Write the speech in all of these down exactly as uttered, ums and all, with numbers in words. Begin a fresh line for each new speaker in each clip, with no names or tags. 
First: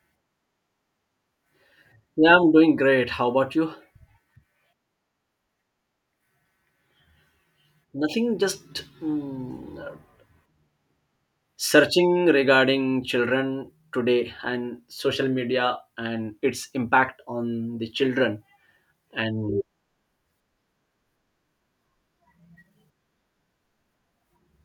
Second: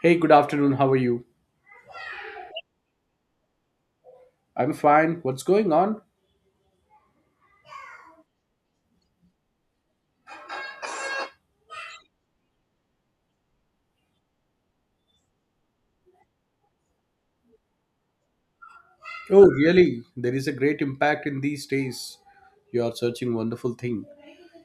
Hey, good afternoon. How are you?
Yeah, I'm doing great. How about you?
I'm fine. What's going on?
Nothing, just mm, searching regarding children today and social media and its impact on the children.
Oh,
And
really? There is a great impact in these days. You are searching wonderful thing.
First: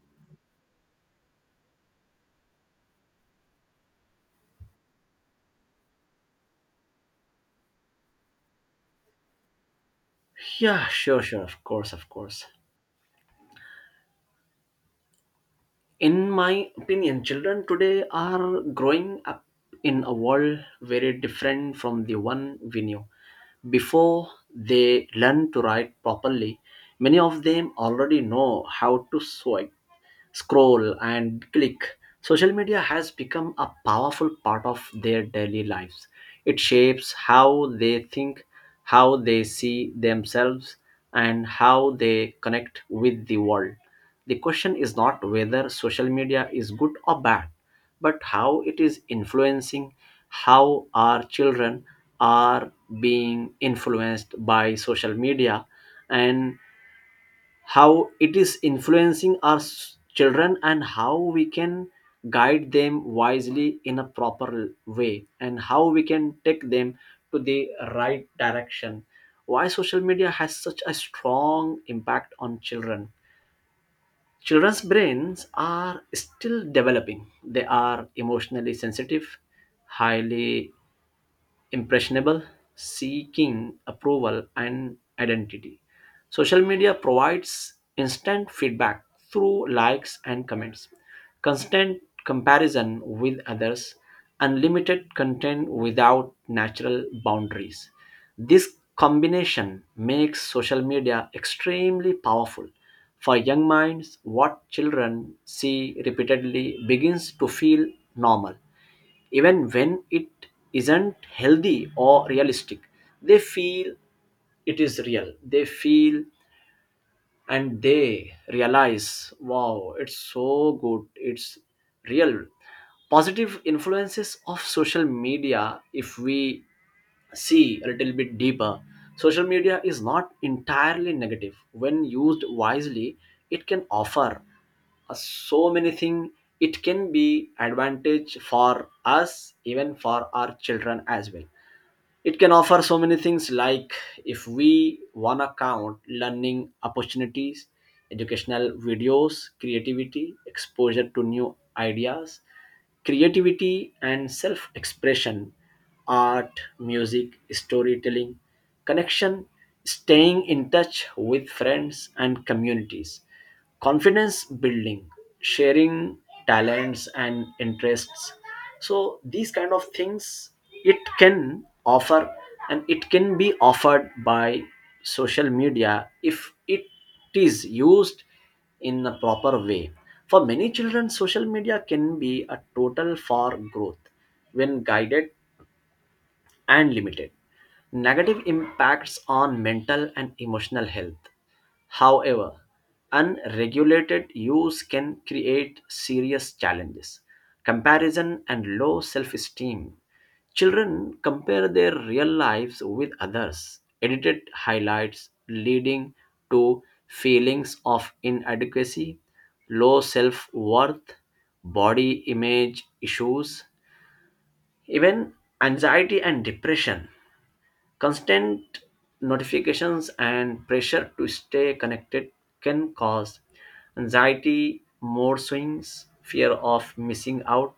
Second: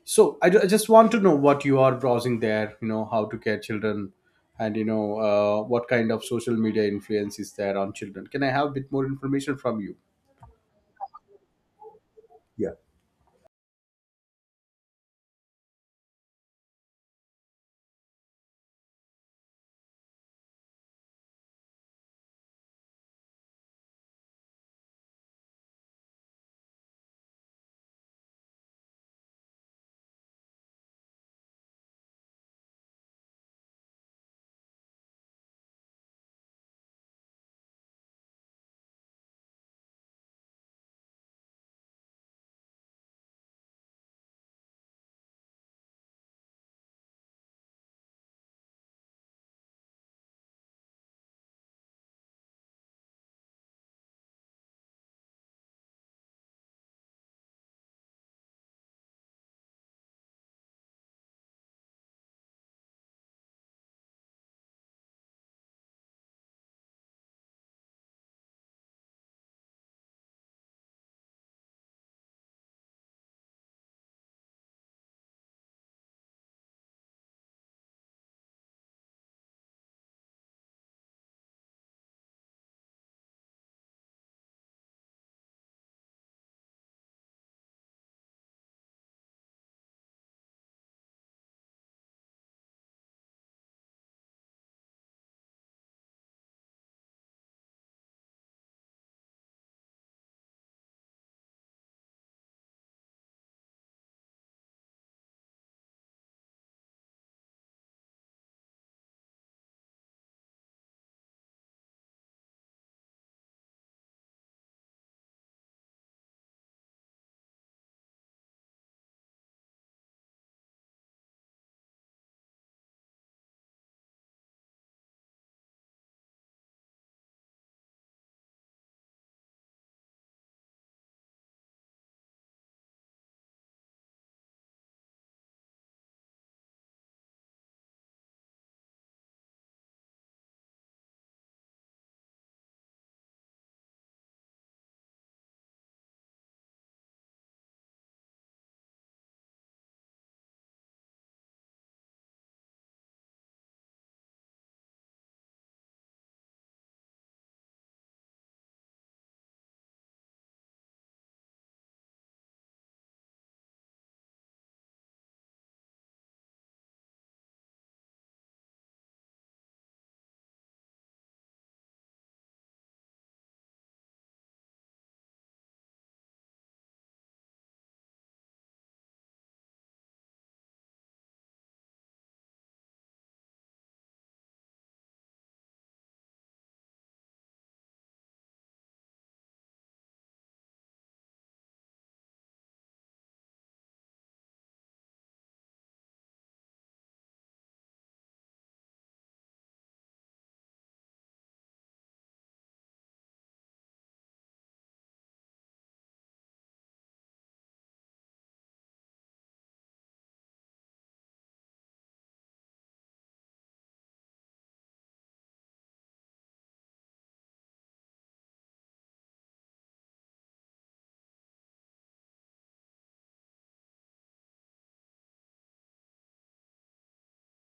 So I, ju- I just want to know what you are browsing there. You know how to care children, and you know uh, what kind of social media influence is there on children. Can I have a bit more information from you?
yeah, sure, sure, of course, of course.
Yeah.
In my opinion, children today are growing up in a world very different from the one we knew. Before they learn to write properly, many of them already know how to sew scroll and click. Social media has become a powerful part of their daily lives. It shapes how they think, how they see themselves, and how they connect with the world. The question is not whether social media is good or bad, but how it is influencing, how our children are being influenced by social media, and how it is influencing our s- children, and how we can guide them wisely in a proper way, and how we can take them to the right direction. Why social media has such a strong impact on children? Children's brains are still developing. They are emotionally sensitive, highly impressionable, seeking approval and identity. Social media provides instant feedback through likes and comments, constant comparison with others, unlimited content without natural boundaries. This combination makes social media extremely powerful. For young minds, what children see repeatedly begins to feel normal, even when it isn't healthy or realistic. They feel it is real. They feel, and they realize, wow, it's so good, it's real. Positive influences of social media: if we see a little bit deeper, social media is not entirely negative. When used wisely, it can offer us so many things. It can be advantage for us, even for our children as well. It can offer so many things, like, if we wanna count, learning opportunities, educational videos, creativity, exposure to new ideas, creativity and self expression, art, music, storytelling, connection, staying in touch with friends and communities, confidence building, sharing talents and interests. So these kind of things it can offer, and it can be offered by social media if it is used in a proper way. For many children, social media can be a total for growth when guided and limited. Negative impacts on mental and emotional health. However, unregulated use can create serious challenges. Comparison and low self esteem. Children compare their real lives with others, edited highlights, leading to feelings of inadequacy, low self worth, body image issues, even anxiety and depression. Constant notifications and pressure to stay connected can cause anxiety, mood swings, fear of missing out.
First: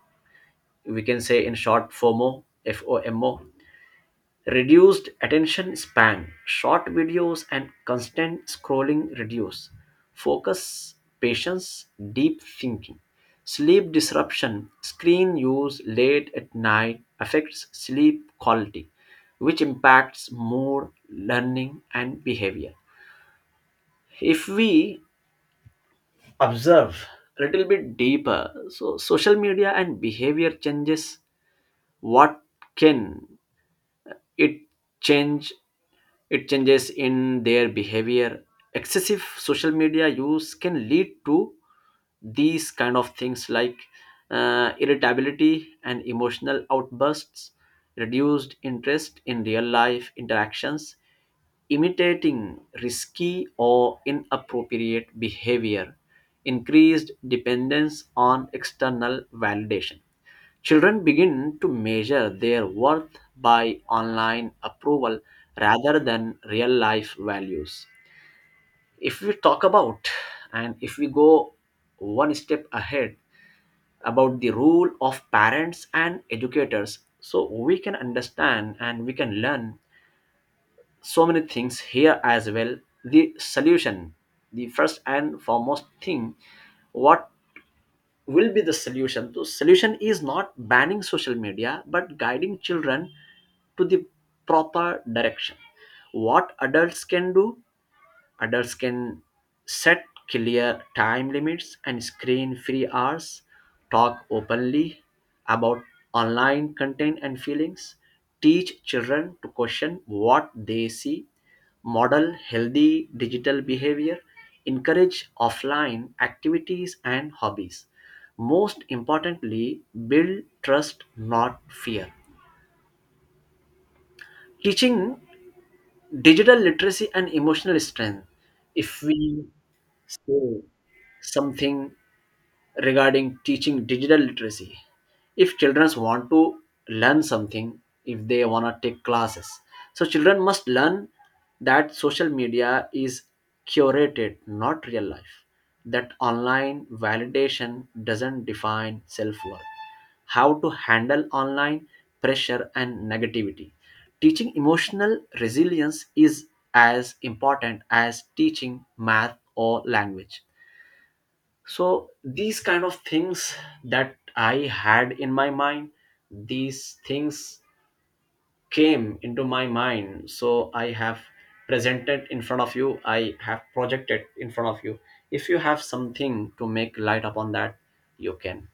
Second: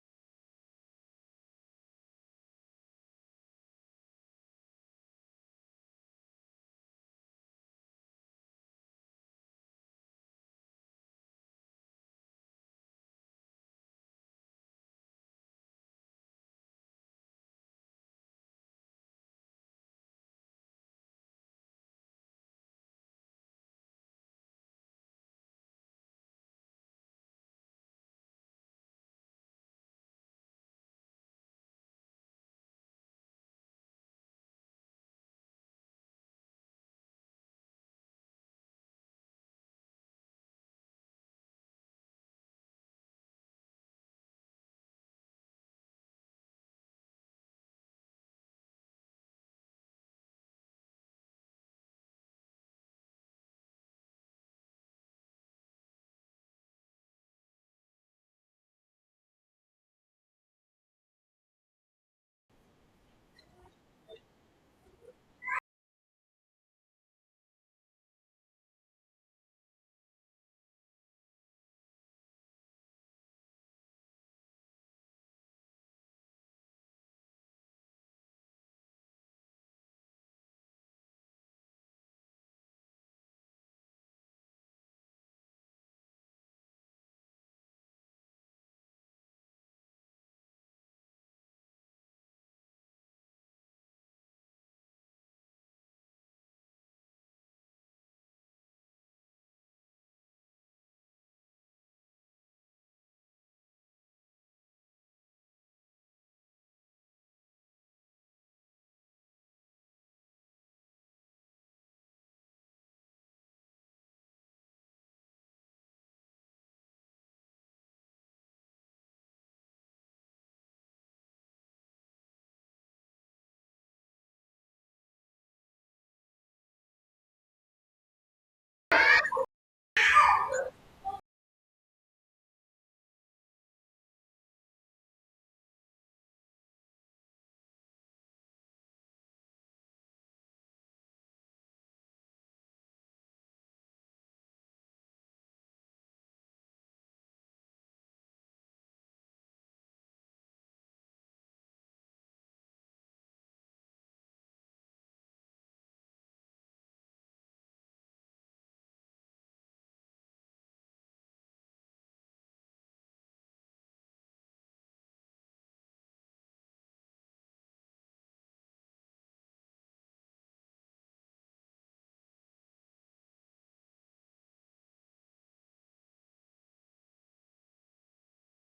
We can say in short, FOMO, FOMO. Reduced attention span, short videos, and constant scrolling reduce focus, patience, deep thinking. Sleep disruption, screen use late at night affects sleep quality, which impacts mood, learning, and behavior. If we observe a little bit deeper, so social media and behavior changes, what can it change? It changes in their behavior. Excessive social media use can lead to these kind of things like uh, irritability and emotional outbursts, reduced interest in real life interactions, imitating risky or inappropriate behavior, increased dependence on external validation. Children begin to measure their worth by online approval rather than real life values. If we talk about, and if we go one step ahead about the role of parents and educators, so we can understand and we can learn so many things here as well. The solution, the first and foremost thing, what will be the solution? The solution is not banning social media, but guiding children to the proper direction. What adults can do? Adults can set clear time limits and screen free hours, talk openly about online content and feelings, teach children to question what they see, model healthy digital behavior, encourage offline activities and hobbies. Most importantly, build trust, not fear. Teaching digital literacy and emotional strength. If we, so, something regarding teaching digital literacy. If children want to learn something, if they want to take classes, so children must learn that social media is curated, not real life. That online validation doesn't define self worth, how to handle online pressure and negativity. Teaching emotional resilience is as important as teaching math or language. So, these kind of things that I had in my mind, these things came into my mind. So, I have presented in front of you, I have projected in front of you. If you have something to make light upon that, you can.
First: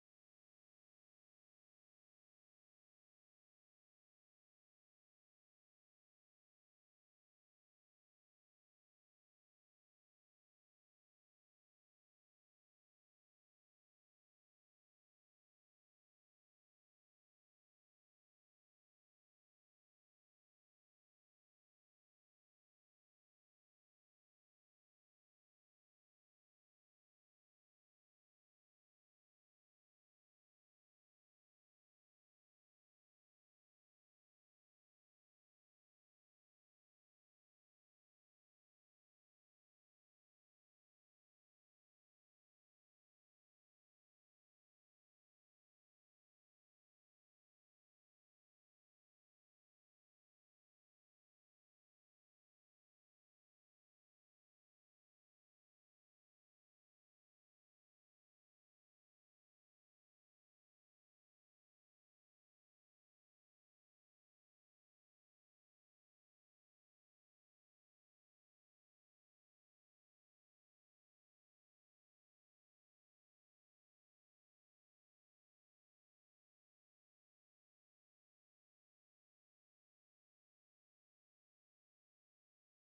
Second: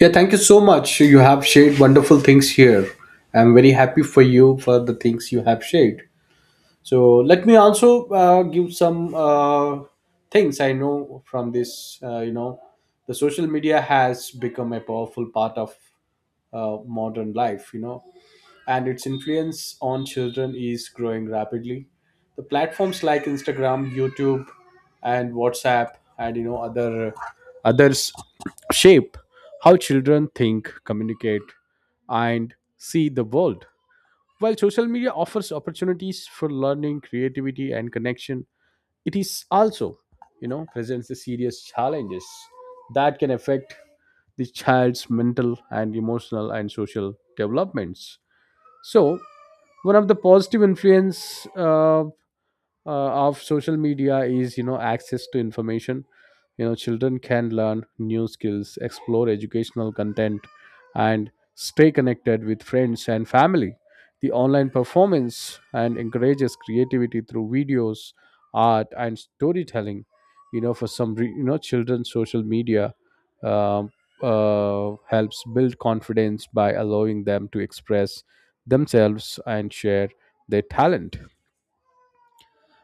Yeah, thank you so much. You have shared wonderful things here. I'm very happy for you for the things you have shared. So let me also uh, give some uh, things I know from this. Uh, you know, the social media has become a powerful part of uh, modern life. You know, and its influence on children is growing rapidly. The platforms like Instagram, YouTube, and WhatsApp, and you know other others shape how children think, communicate, and see the world. While social media offers opportunities for learning, creativity, and connection, it is also, you know, presents the serious challenges that can affect the child's mental and emotional and social developments. So, one of the positive influence uh, uh, of social media is, you know, access to information. You know, children can learn new skills, explore educational content, and stay connected with friends and family. The online performance and encourages creativity through videos, art, and storytelling. You know for some re- you know, children, social media um, uh, helps build confidence by allowing them to express themselves and share their talent.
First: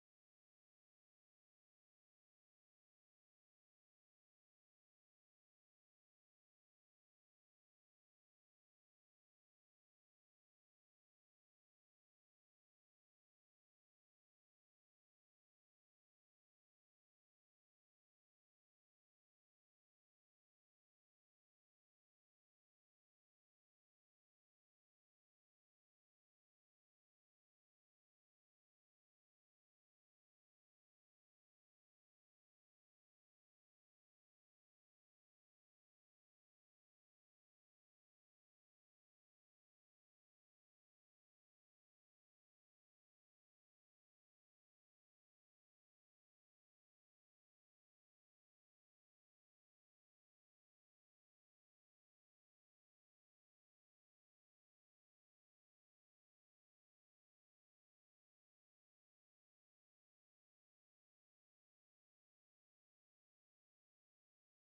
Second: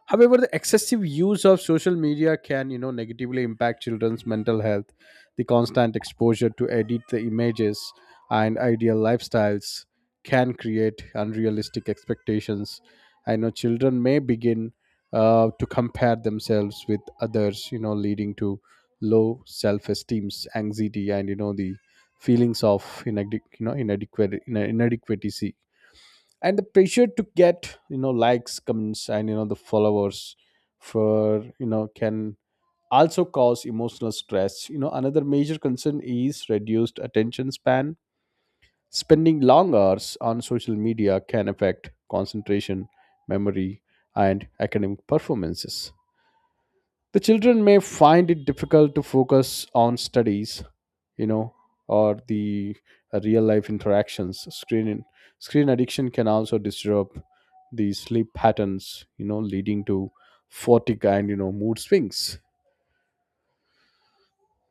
However, the excessive use of social media can, you know, negatively impact children's mental health. The constant exposure to edit the images and ideal lifestyles can create unrealistic expectations. I know children may begin uh, to compare themselves with others, you know, leading to low self esteem, anxiety, and you know the feelings of inadequ- you know, inadequate inadequacy, and the pressure to get, you know, likes, comments, and you know the followers for, you know, can also cause emotional stress. You know, another major concern is reduced attention span. Spending long hours on social media can affect concentration, memory, and academic performances. The children may find it difficult to focus on studies, you know, or the uh, real life interactions. Screen screen addiction can also disrupt the sleep patterns, you know, leading to fatigue and, you know, mood swings.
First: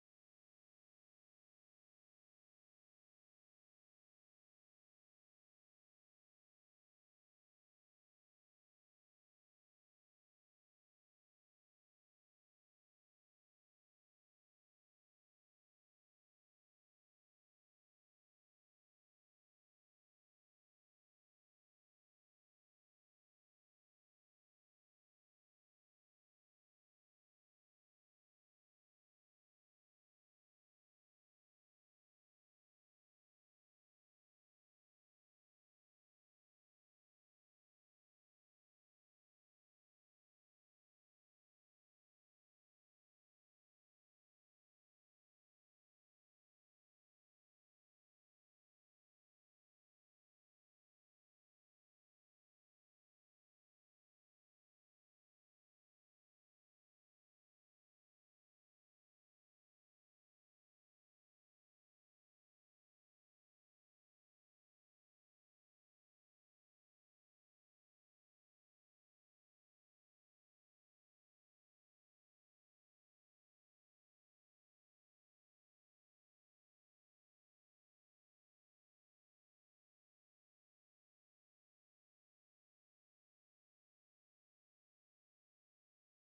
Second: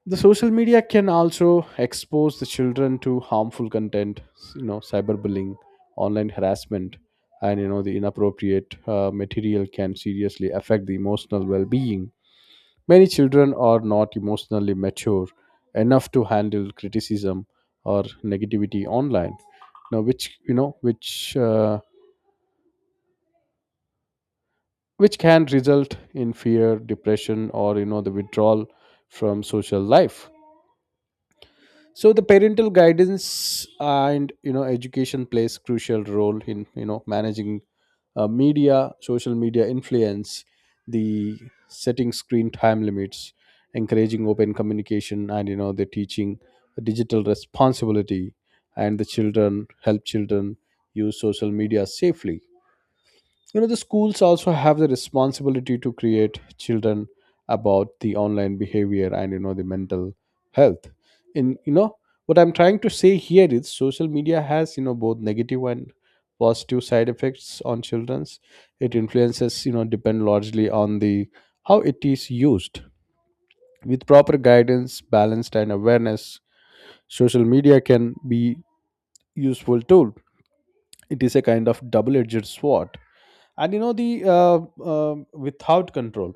The social media can also expose the children to harmful content, you know, cyberbullying, online harassment, and you know the inappropriate uh, material can seriously affect the emotional well-being. Many children are not emotionally mature enough to handle criticism or negativity online. Now, which, you know, which uh, which can result in fear, depression, or, you know, the withdrawal from social life. So the parental guidance and, you know, education plays crucial role in, you know, managing uh, media social media influence. The setting screen time limits, encouraging open communication, and you know the teaching digital responsibility, and the children help children use social media safely. You know, the schools also have the responsibility to create children about the online behavior and you know the mental health. In, you know, what I'm trying to say here is social media has, you know, both negative and positive side effects on children's. It influences, you know, depend largely on the how it is used. With proper guidance, balanced and awareness, social media can be useful tool. It is a kind of double edged sword, and you know the uh, uh, without control,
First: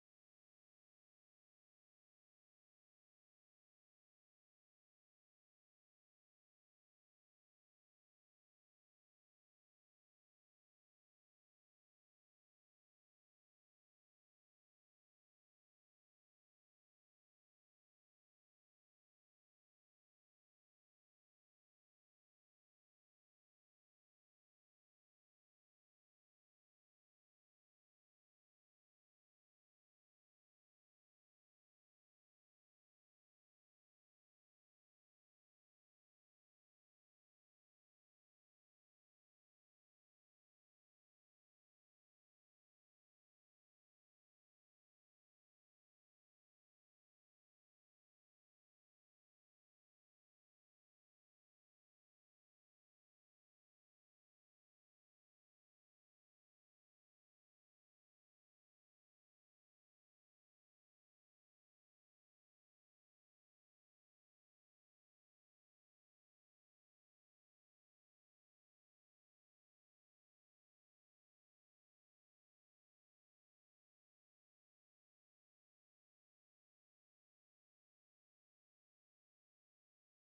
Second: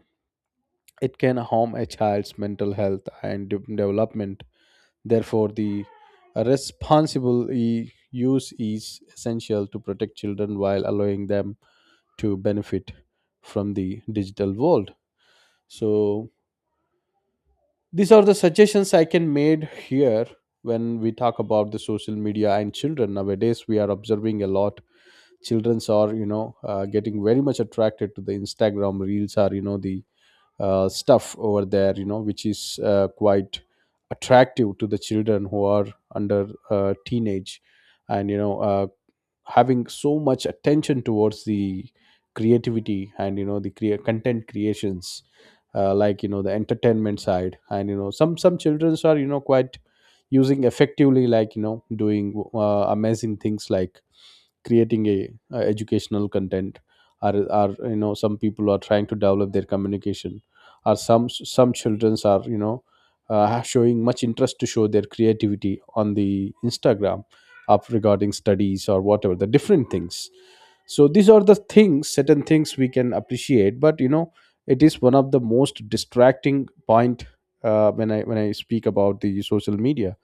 it can harm a child's mental health and de- development. Therefore the responsible e- use is essential to protect children while allowing them to benefit from the digital world. So these are the suggestions I can made here. When we talk about the social media and children nowadays, we are observing a lot. Childrens are, you know, uh, getting very much attracted to the Instagram reels, are you know the uh, stuff over there, you know, which is uh, quite attractive to the children who are under uh, teenage, and you know uh, having so much attention towards the creativity and you know the crea- content creations, uh, like, you know, the entertainment side. And you know some some childrens are, you know, quite using effectively, like, you know, doing uh, amazing things like creating a, uh educational content, or are, you know, some people are trying to develop their communication, or some some childrens are, you know, uh, showing much interest to show their creativity on the Instagram up regarding studies or whatever the different things. So these are the things, certain things we can appreciate, but you know it is one of the most distracting point uh, when i when i speak about the social media.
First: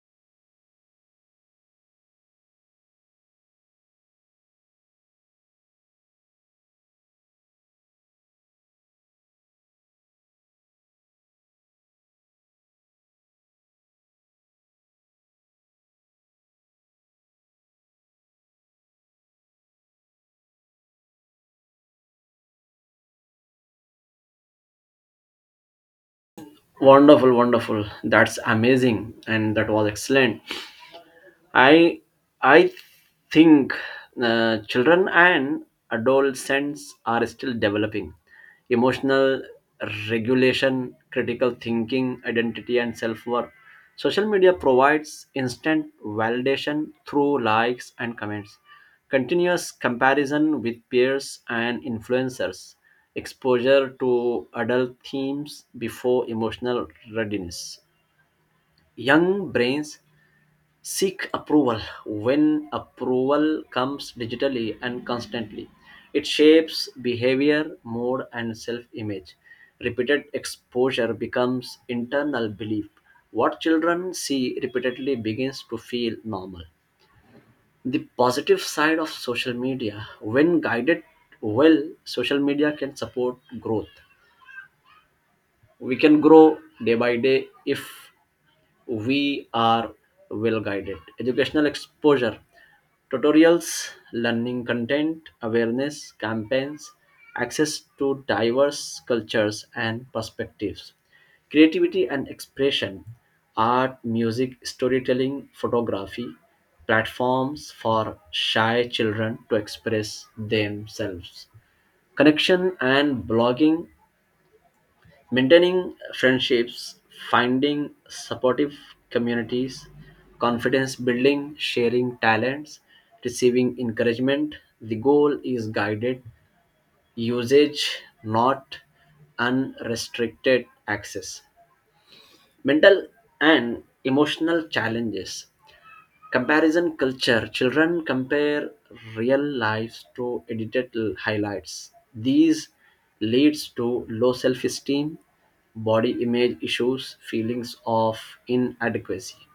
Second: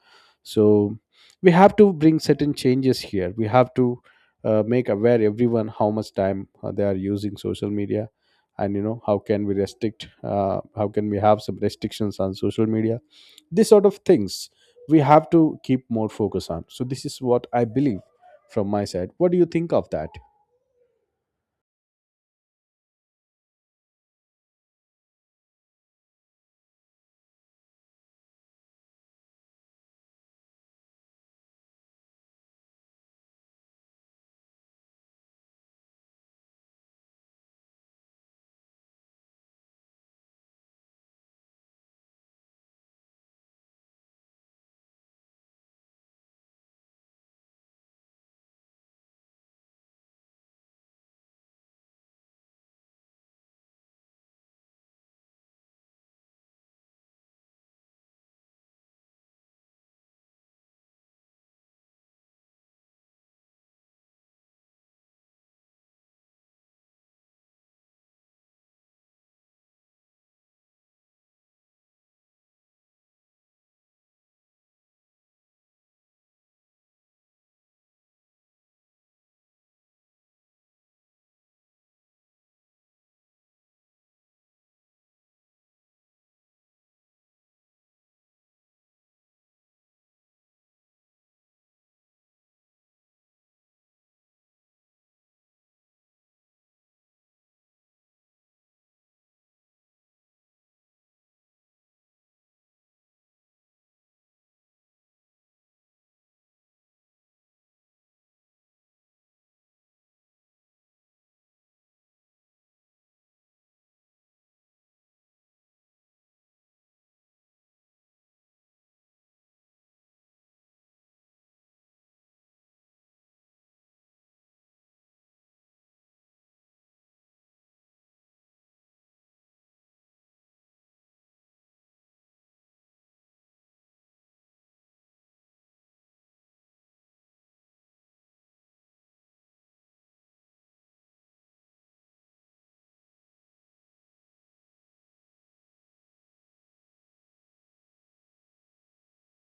So we have to bring certain changes here. We have to uh, make aware everyone how much time uh, they are using social media, and you know how can we restrict, uh, how can we have some restrictions on social media. This sort of things we have to keep more focus on. So this is what I believe from my side. What do you think of that?
Wonderful, wonderful. That's amazing. And that was excellent. I I think uh, children and adolescents are still developing emotional regulation, critical thinking, identity, and self worth. Social media provides instant validation through likes and comments, continuous comparison with peers and influencers, exposure to adult themes before emotional readiness. Young brains seek approval. When approval comes digitally and constantly, it shapes behavior, mood, and self-image. Repeated exposure becomes internal belief. What children see repeatedly begins to feel normal. The positive side of social media, when guided well, social media can support growth. We can grow day by day if we are well guided. Educational exposure, tutorials, learning content, awareness campaigns, access to diverse cultures and perspectives, creativity and expression, art, music, storytelling, photography, platforms for shy children to express themselves, connection and blogging. Maintaining friendships, finding supportive communities, confidence building, sharing talents, receiving encouragement. The goal is guided usage, not unrestricted access. Mental and emotional challenges. Comparison culture: children compare real lives to edited l- highlights. These leads to low self esteem, body image issues, feelings of inadequacy,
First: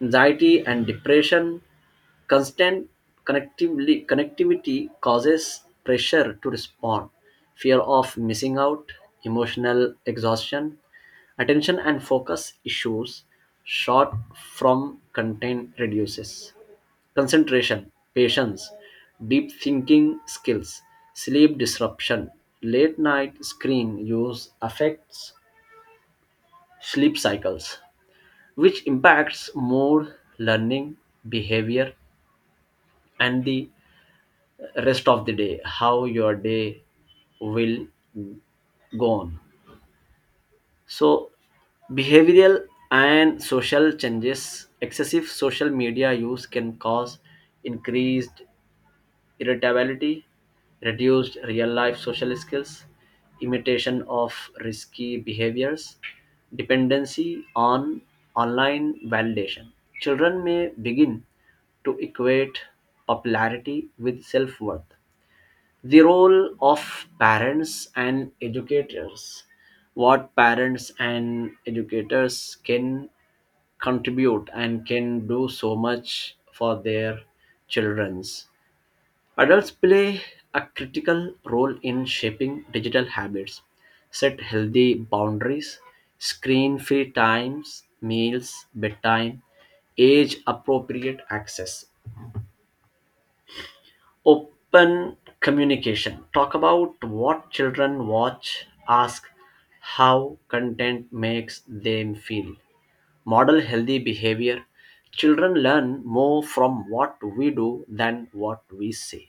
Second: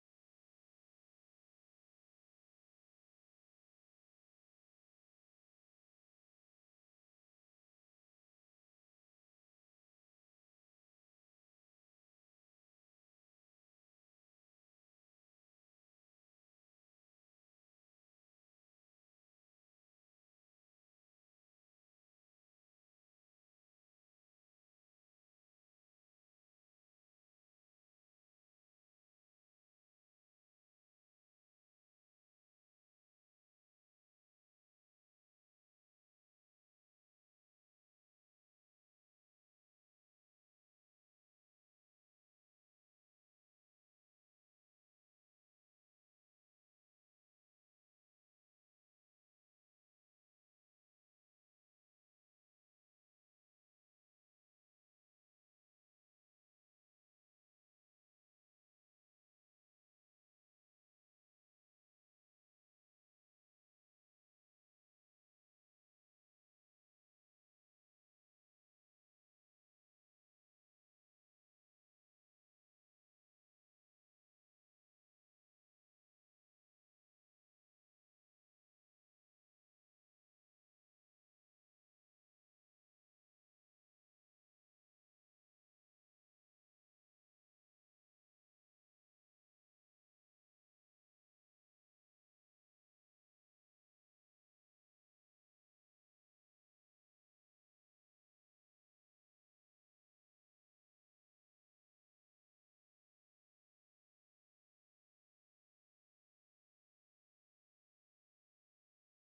anxiety and depression. Constant connectively, connectivity causes pressure to respond, fear of missing out, emotional exhaustion. Attention and focus issues, short from content reduces concentration, patience, deep thinking skills. Sleep disruption, late night screen use affects sleep cycles, which impacts mood, learning, behavior, and the rest of the day, how your day will go on. So, behavioral and social changes, excessive social media use can cause increased irritability, reduced real life social skills, imitation of risky behaviors, dependency on online validation. Children may begin to equate popularity with self worth. The role of parents and educators. What parents and educators can contribute and can do so much for their children's. Adults play a critical role in shaping digital habits. Set healthy boundaries, screen free times, meals, bedtime, age appropriate access, open communication. Talk about what children watch, ask how content makes them feel. Model healthy behavior. Children learn more from what we do than what we say,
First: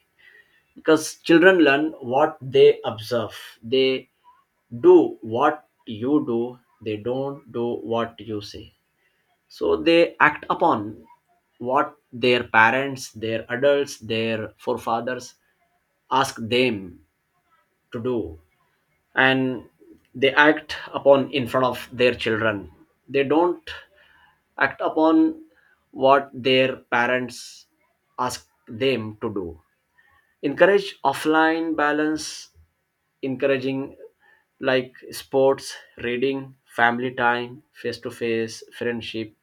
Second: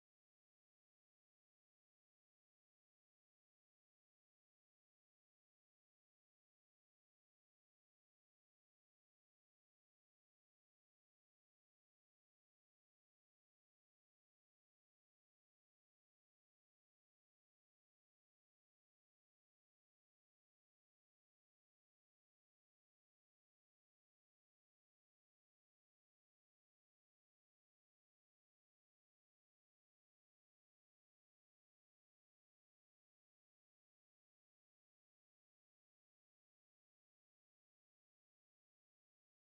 because children learn what they observe. They do what you do, they don't do what you say. So they act upon what their parents, their adults, their forefathers ask them to do, and they act upon in front of their children. They don't act upon what their parents ask them to do. Encourage offline balance, encouraging like sports, reading, family time, face to face, friendship,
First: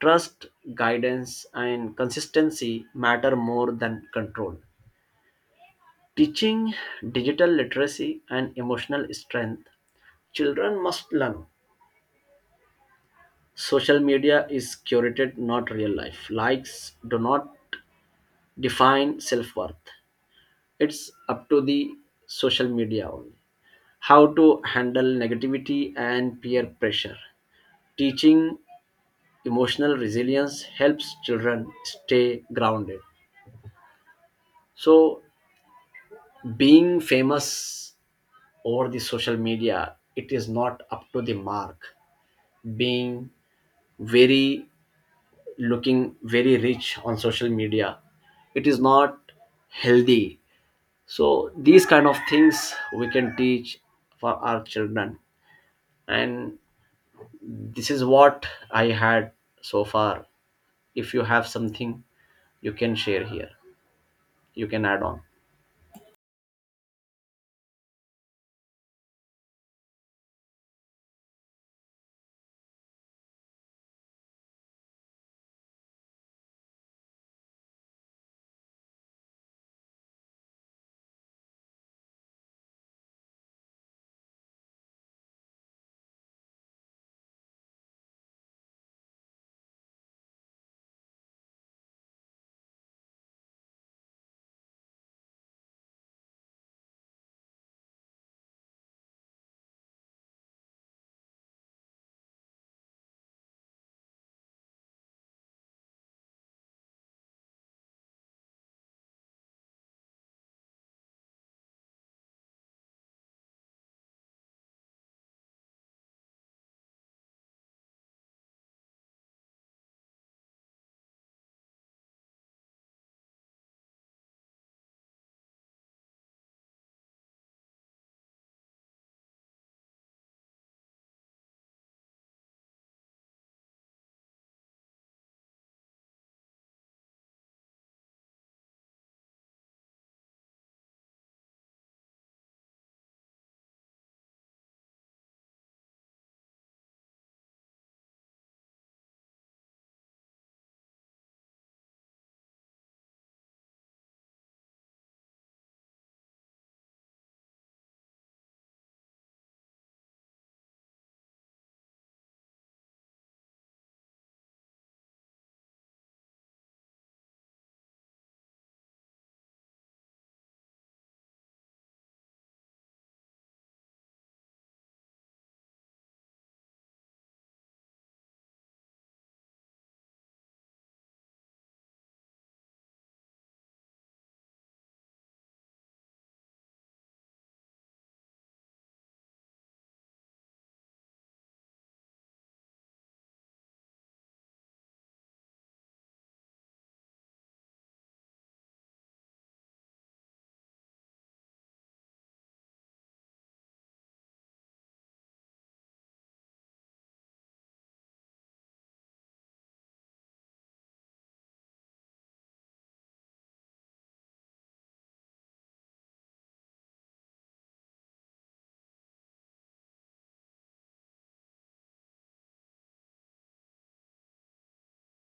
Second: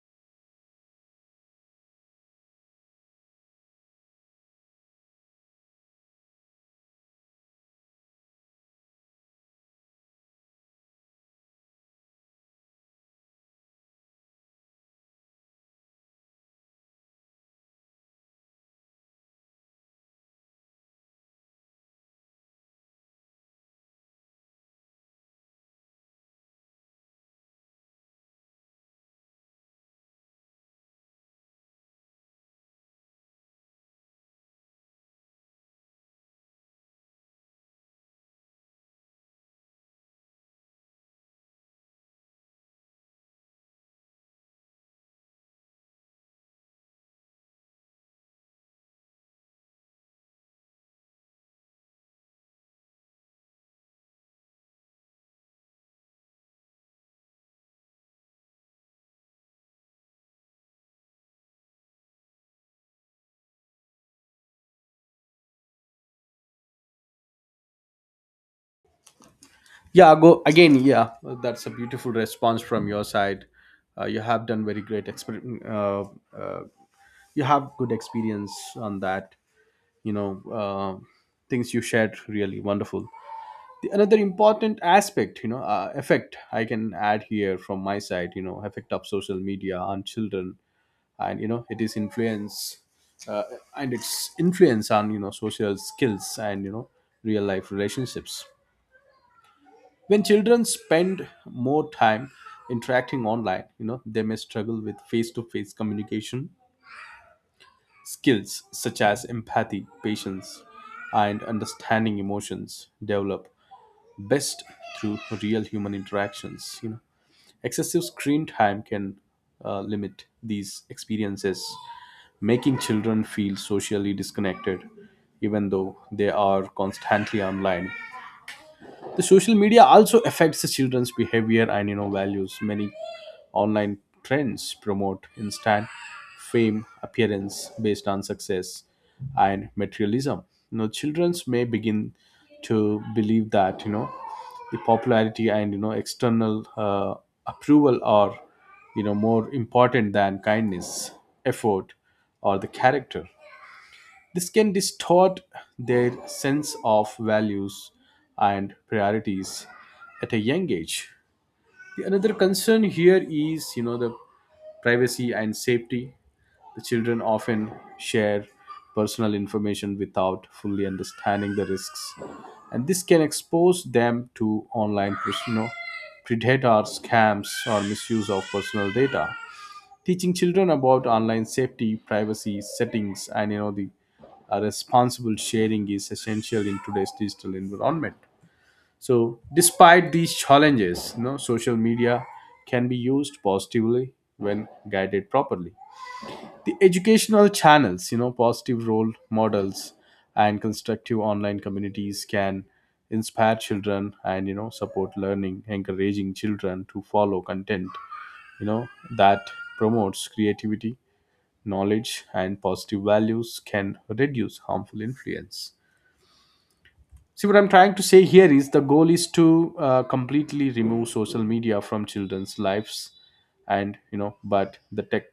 trust, guidance, and consistency matter more than control. Teaching digital literacy and emotional strength, children must learn. Social media is curated, not real life. Likes do not define self worth. It's up to the social media only. How to handle negativity and peer pressure. Teaching emotional resilience helps children stay grounded. So being famous over the social media, it is not up to the mark. Being very, looking very rich on social media, it is not healthy. So these kind of things we can teach for our children. And this is what I had so far. If you have something, you can share here, you can add on.
Yeah, go again. Yeah, that's a beautiful response from your side. Uh, you have done very great exper- uh, uh, you have good experience on that. You know, uh, things you shared really wonderful. The, another important aspect, you know, uh, effect I can add here from my side, you know, effect of social media on children, and you know it is influence, uh, and its influence on, you know, social skills and, you know, real life relationships. When children spend more time interacting online, you know they may struggle with face to face communication. Skills such as empathy, patience, and understanding emotions develop best through real human interactions. You know, excessive screen time can uh, limit these experiences, making children feel socially disconnected, even though they are constantly online. The social media also affects the children's behavior and, you know, values. Many online trends promote instant fame, appearance based on success, and materialism. You know, children's may begin to believe that, you know, the popularity and you know external uh, approval are, you know, more important than kindness, effort, or the character. This can distort their sense of values and priorities at a young age. The another concern here is, you know, the privacy and safety. The children often share personal information without fully understanding the risks, and this can expose them to online, pres- you know, predator scams or misuse of personal data. Teaching children about online safety, privacy settings, and you know the uh, responsible sharing is essential in today's digital environment. So despite these challenges, you know, social media can be used positively when guided properly. The educational channels, you know, positive role models, and constructive online communities can inspire children, and you know support learning, encouraging children to follow content, you know, that promotes creativity, knowledge, and positive values can reduce harmful influence. See, what I'm trying to say here is the goal is to uh, completely remove social media from children's lives, and you know, but the tech,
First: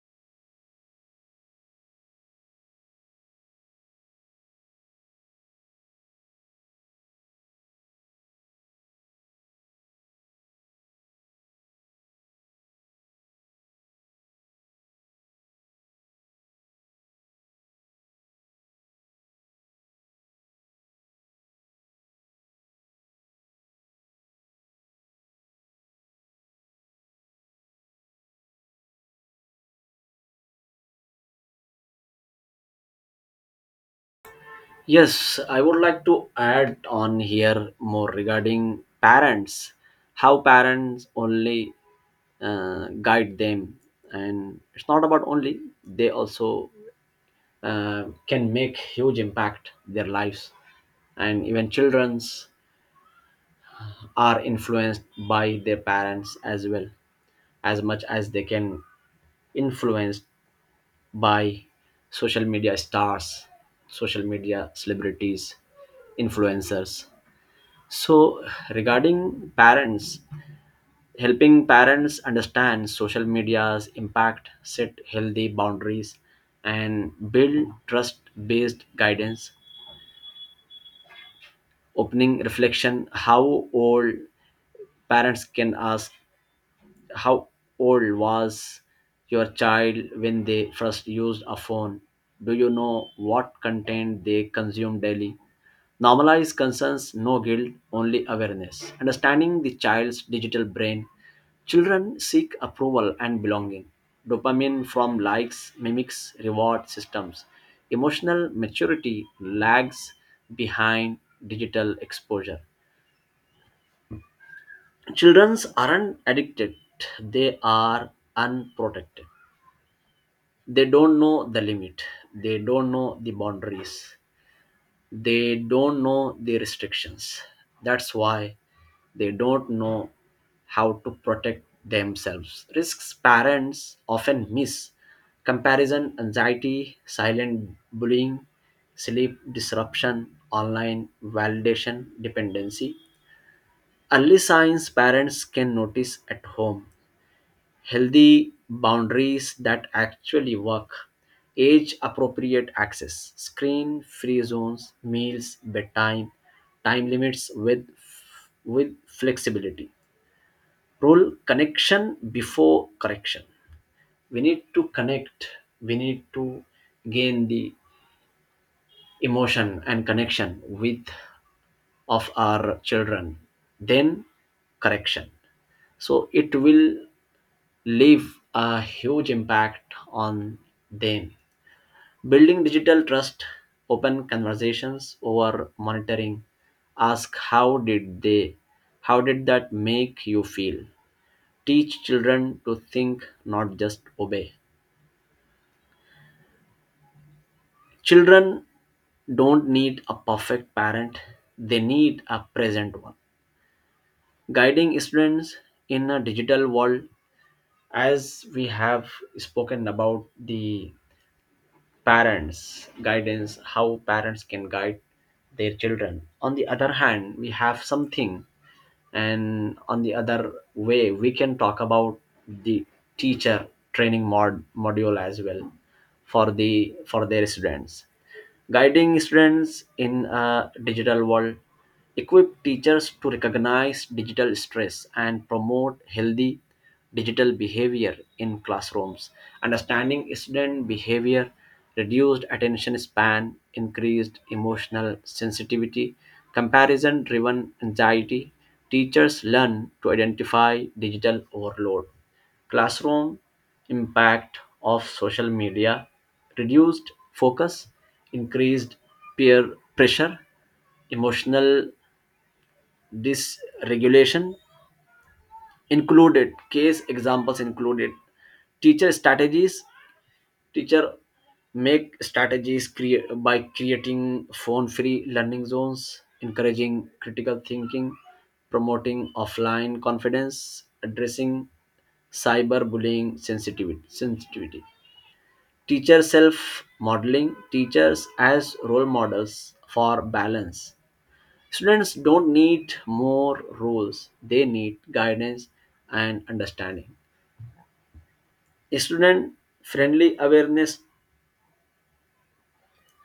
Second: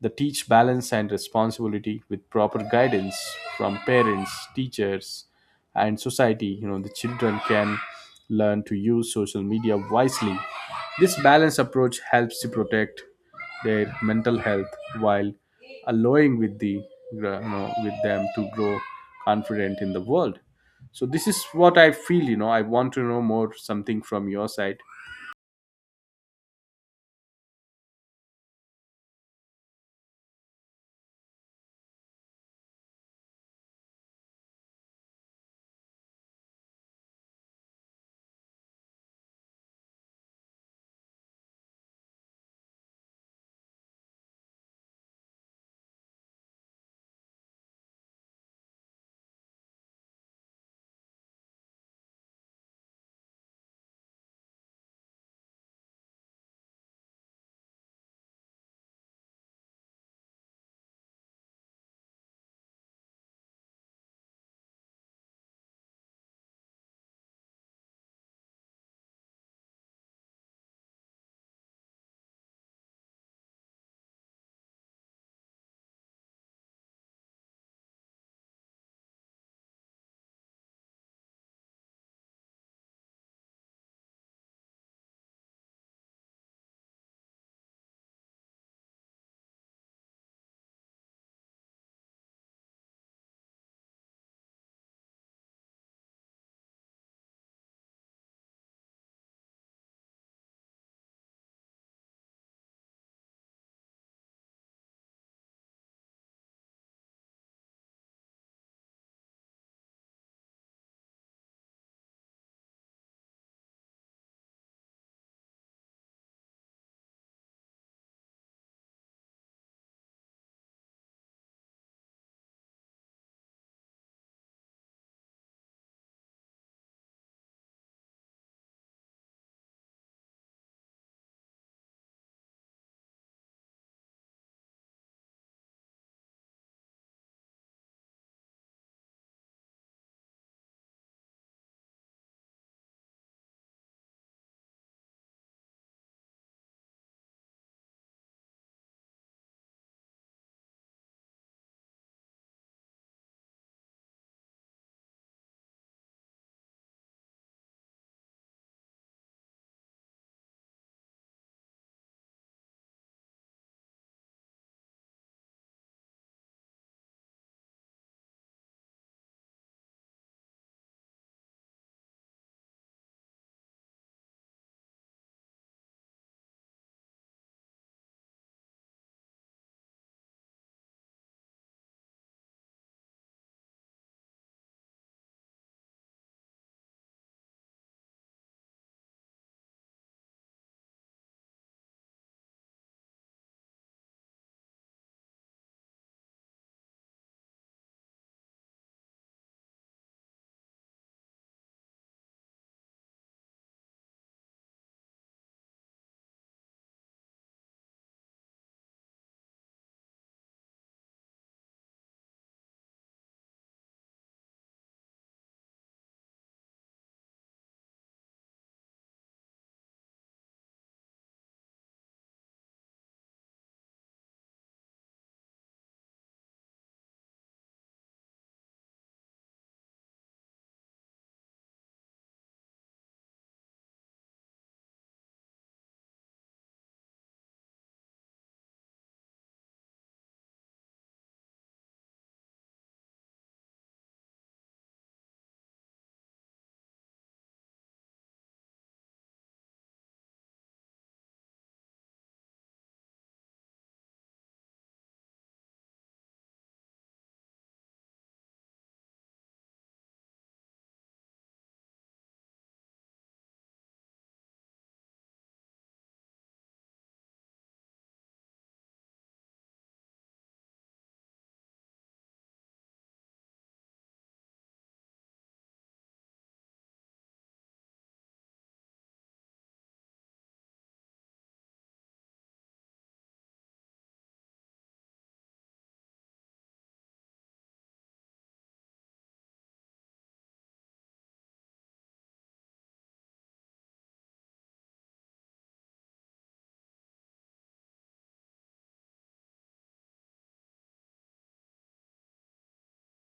the teach balance and responsibility with proper guidance from parents, teachers, and society. You know, the children can learn to use social media wisely. This balanced approach helps to protect their mental health while allowing with the, you know, with them to grow confident in the world. So this is what I feel. You know, I want to know more something from your side.
Yes, I would like to add on here more regarding parents, how parents only uh, guide them, and it's not about only they also uh, can make huge impact their lives, and even children's are influenced by their parents as well, as much as they can influenced by social media stars, social media celebrities, influencers. So, regarding parents, helping parents understand social media's impact, set healthy boundaries, and build trust based guidance. Opening reflection: how old parents can ask, how old was your child when they first used a phone? Do you know what content they consume daily? Normalize concerns, no guilt, only awareness. Understanding the child's digital brain, children seek approval and belonging. Dopamine from likes mimics reward systems. Emotional maturity lags behind digital exposure. Children aren't addicted, they are unprotected. They don't know the limit, they don't know the boundaries, they don't know the restrictions. That's why they don't know how to protect themselves. Risks parents often miss: comparison anxiety, silent bullying, sleep disruption, online validation dependency. Early signs parents can notice at home, healthy boundaries that actually work, age appropriate access, screen free zones, meals, bedtime, time limits with, with flexibility. Rule: connection before correction. We need to connect, we need to gain the emotion and connection with of our children, then correction, so it will leave a huge impact on them. Building digital trust, open conversations over monitoring, ask how did they, how did that make you feel? Teach children to think, not just obey. Children don't need a perfect parent, they need a present one. Guiding students in a digital world, as we have spoken about the parents guidance, how parents can guide their children. On the other hand, we have something, and on the other way we can talk about the teacher training mod module as well for the for their students. Guiding students in a digital world, equip teachers to recognize digital stress and promote healthy digital behavior in classrooms. Understanding student behavior: reduced attention span, increased emotional sensitivity, comparison driven anxiety. Teachers learn to identify digital overload classroom. Impact of social media: reduced focus, increased peer pressure, emotional dysregulation. Included case examples included. Teacher strategies: teacher make strategies crea- by creating phone-free learning zones, encouraging critical thinking, promoting offline confidence, addressing cyberbullying sensitivity sensitivity Teacher self modeling, teachers as role models for balance. Students don't need more rules, they need guidance and understanding. Student friendly awareness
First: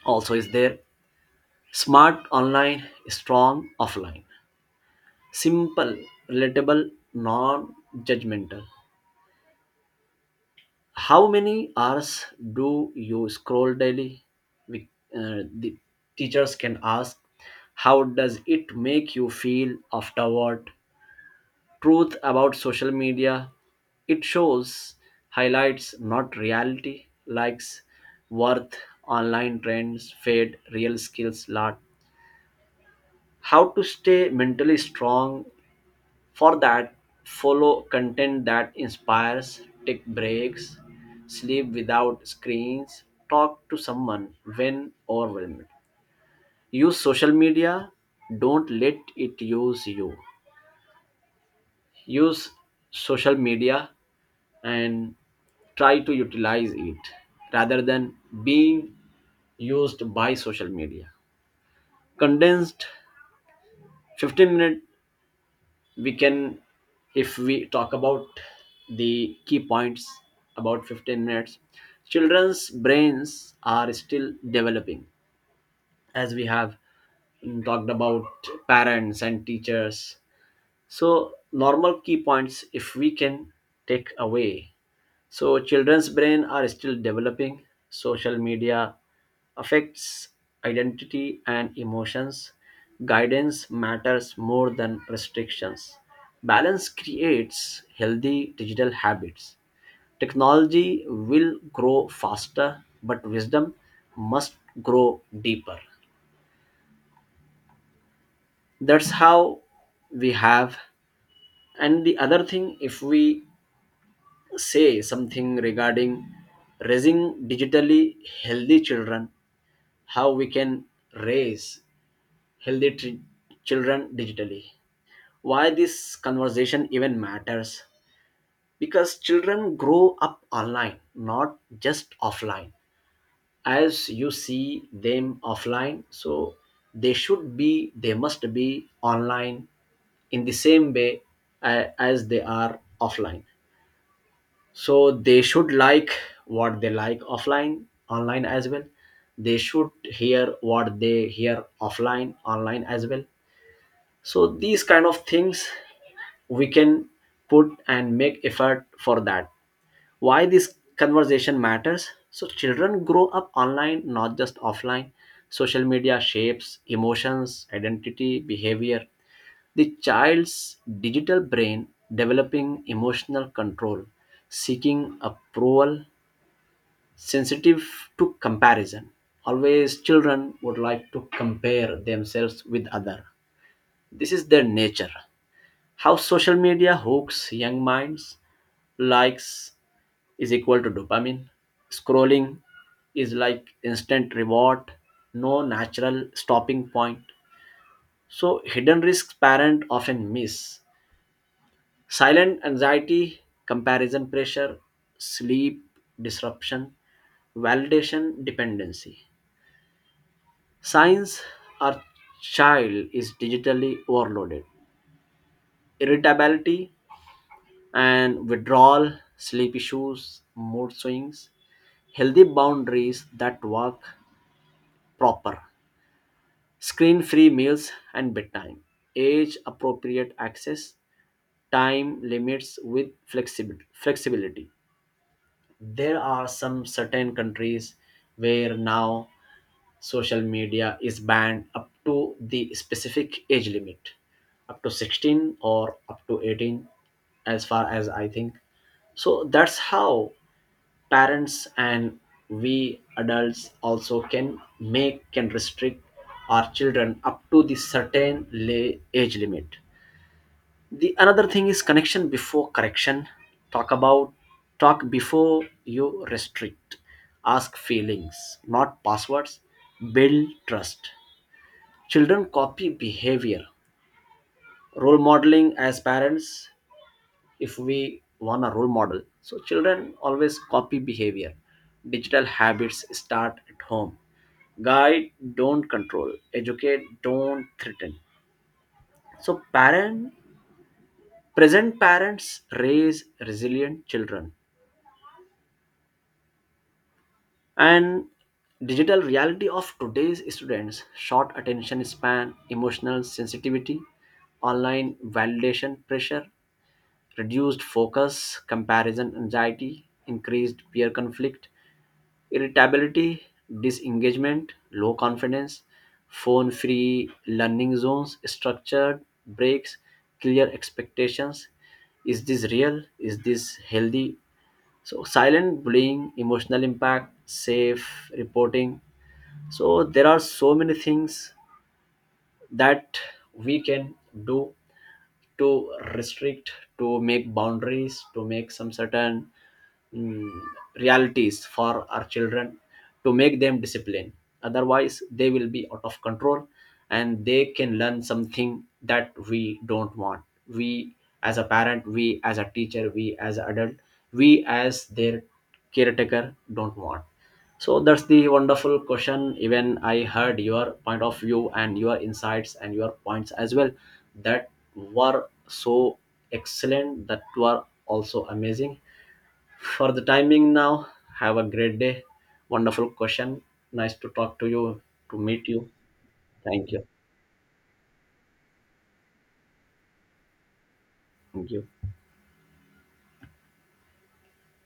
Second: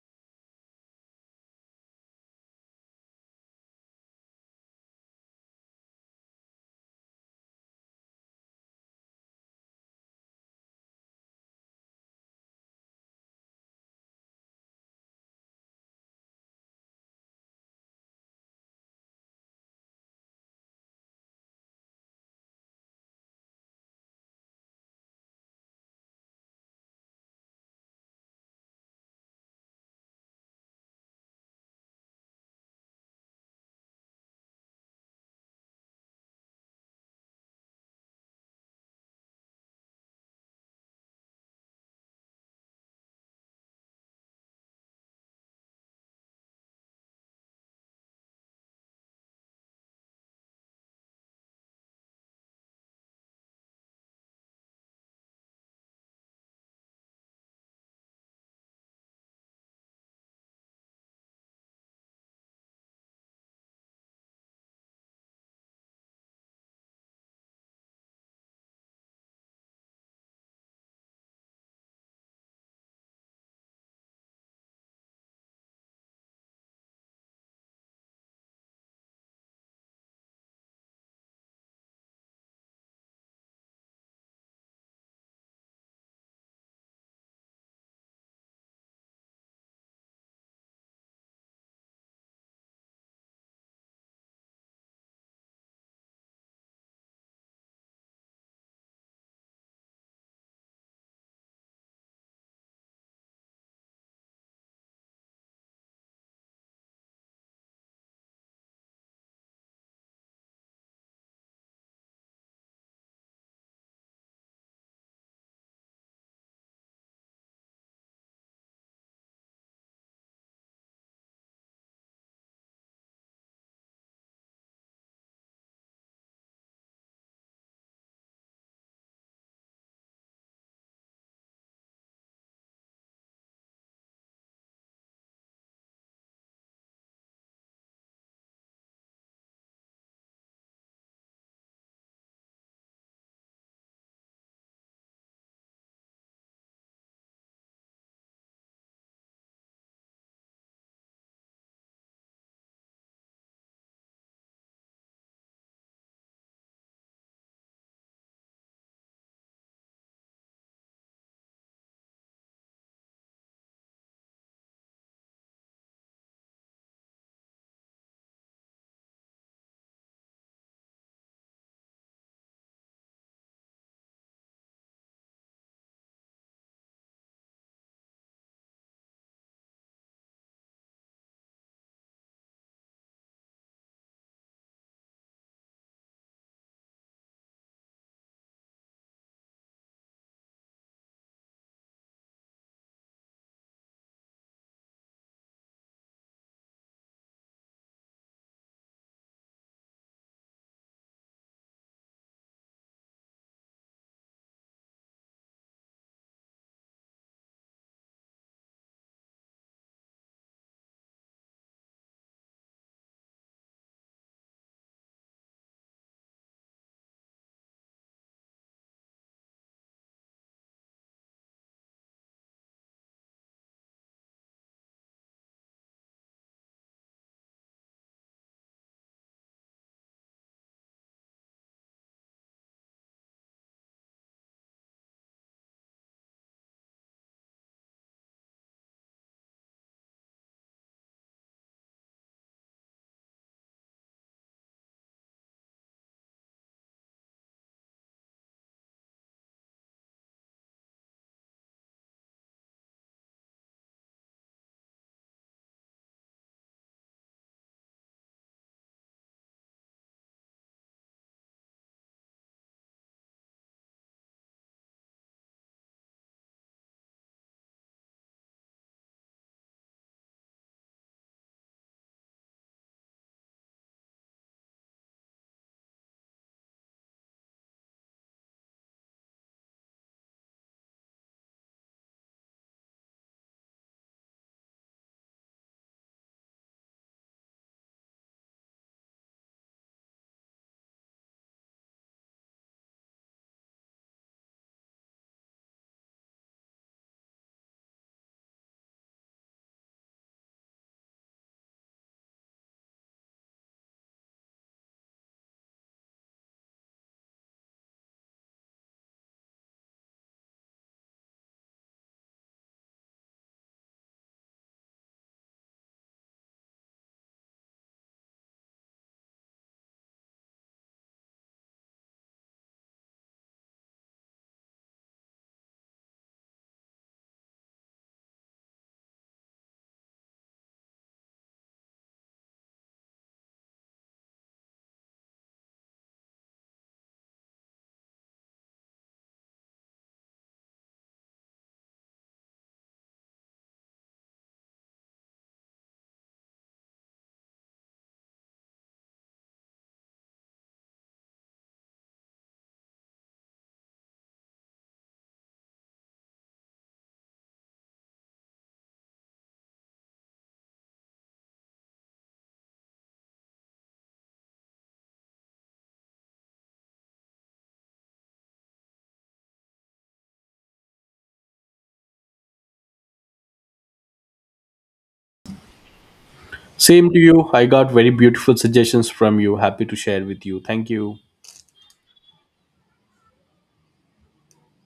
also is there. Smart online, strong offline, simple, relatable, non judgmental. How many hours do you scroll daily? We, uh, the teachers can ask, how does it make you feel afterward? Truth about social media, it shows highlights, not reality. Likes, worth, online trends, fade, real skills, lot. How to stay mentally strong? For that, follow content that inspires, take breaks, sleep without screens, talk to someone when overwhelmed. Use social media, don't let it use you. Use social media and try to utilize it rather than being used by social media. Condensed fifteen minute, we can, if we talk about the key points about fifteen minutes. Children's brains are still developing, as we have mm, talked about parents and teachers. So normal key points, if we can take away, so children's brain are still developing. Social media affects identity and emotions. Guidance matters more than restrictions. Balance creates healthy digital habits. Technology will grow faster, but wisdom must grow deeper. That's how we have. And the other thing, if we say something regarding raising digitally healthy children, how we can raise healthy tri- children digitally. Why this conversation even matters? Because children grow up online, not just offline. As you see them offline, so they should be, they must be online in the same way uh, as they are offline. So they should like what they like offline, online as well. They should hear what they hear offline, online as well. So these kind of things we can put and make effort for that. Why this conversation matters, so children grow up online, not just offline. Social media shapes emotions, identity, behavior. The child's digital brain, developing emotional control, seeking approval, sensitive to comparison. Always children would like to compare themselves with other. This is their nature. How social media hooks young minds, likes is equal to dopamine. Scrolling is like instant reward, no natural stopping point. So hidden risks parent often miss: silent anxiety, comparison pressure, sleep disruption, validation dependency. Signs our child is digitally overloaded: irritability and withdrawal, sleep issues, mood swings. Healthy boundaries that work proper: screen free meals and bedtime, age appropriate access, time limits with flexibility. flexibility There are some certain countries where now social media is banned up to the specific age limit, up to sixteen or up to eighteen, as far as I think. So that's how parents and we adults also can make, can restrict our children up to the certain la- age limit. The another thing is connection before correction. talk about Talk before you restrict. Ask feelings, not passwords. Build trust. Children copy behavior. Role modeling as parents, if we want a role model, so children always copy behavior. Digital habits start at home. Guide, don't control. Educate, don't threaten. So parent, present parents raise resilient children. And digital reality of today's students: short attention span, emotional sensitivity, online validation pressure, reduced focus, comparison anxiety, increased peer conflict, irritability, disengagement, low confidence. Phone free learning zones, structured breaks, clear expectations. Is this real? Is this healthy? So silent bullying, emotional impact, safe reporting. So there are so many things that we can do to restrict, to make boundaries, to make some certain mm, realities for our children, to make them disciplined, otherwise they will be out of control and they can learn something that we don't want, we as a parent, we as a teacher, we as an adult, we as their caretaker, don't want. So that's the wonderful question. Even I heard your point of view and your insights and your points as well, that were so excellent, that were also amazing. For the timing now, have a great day. Wonderful question. Nice to talk to you, to meet you. Thank you.
Same to you. I got very beautiful suggestions from you. Happy to share with you. Thank you.
Thank you.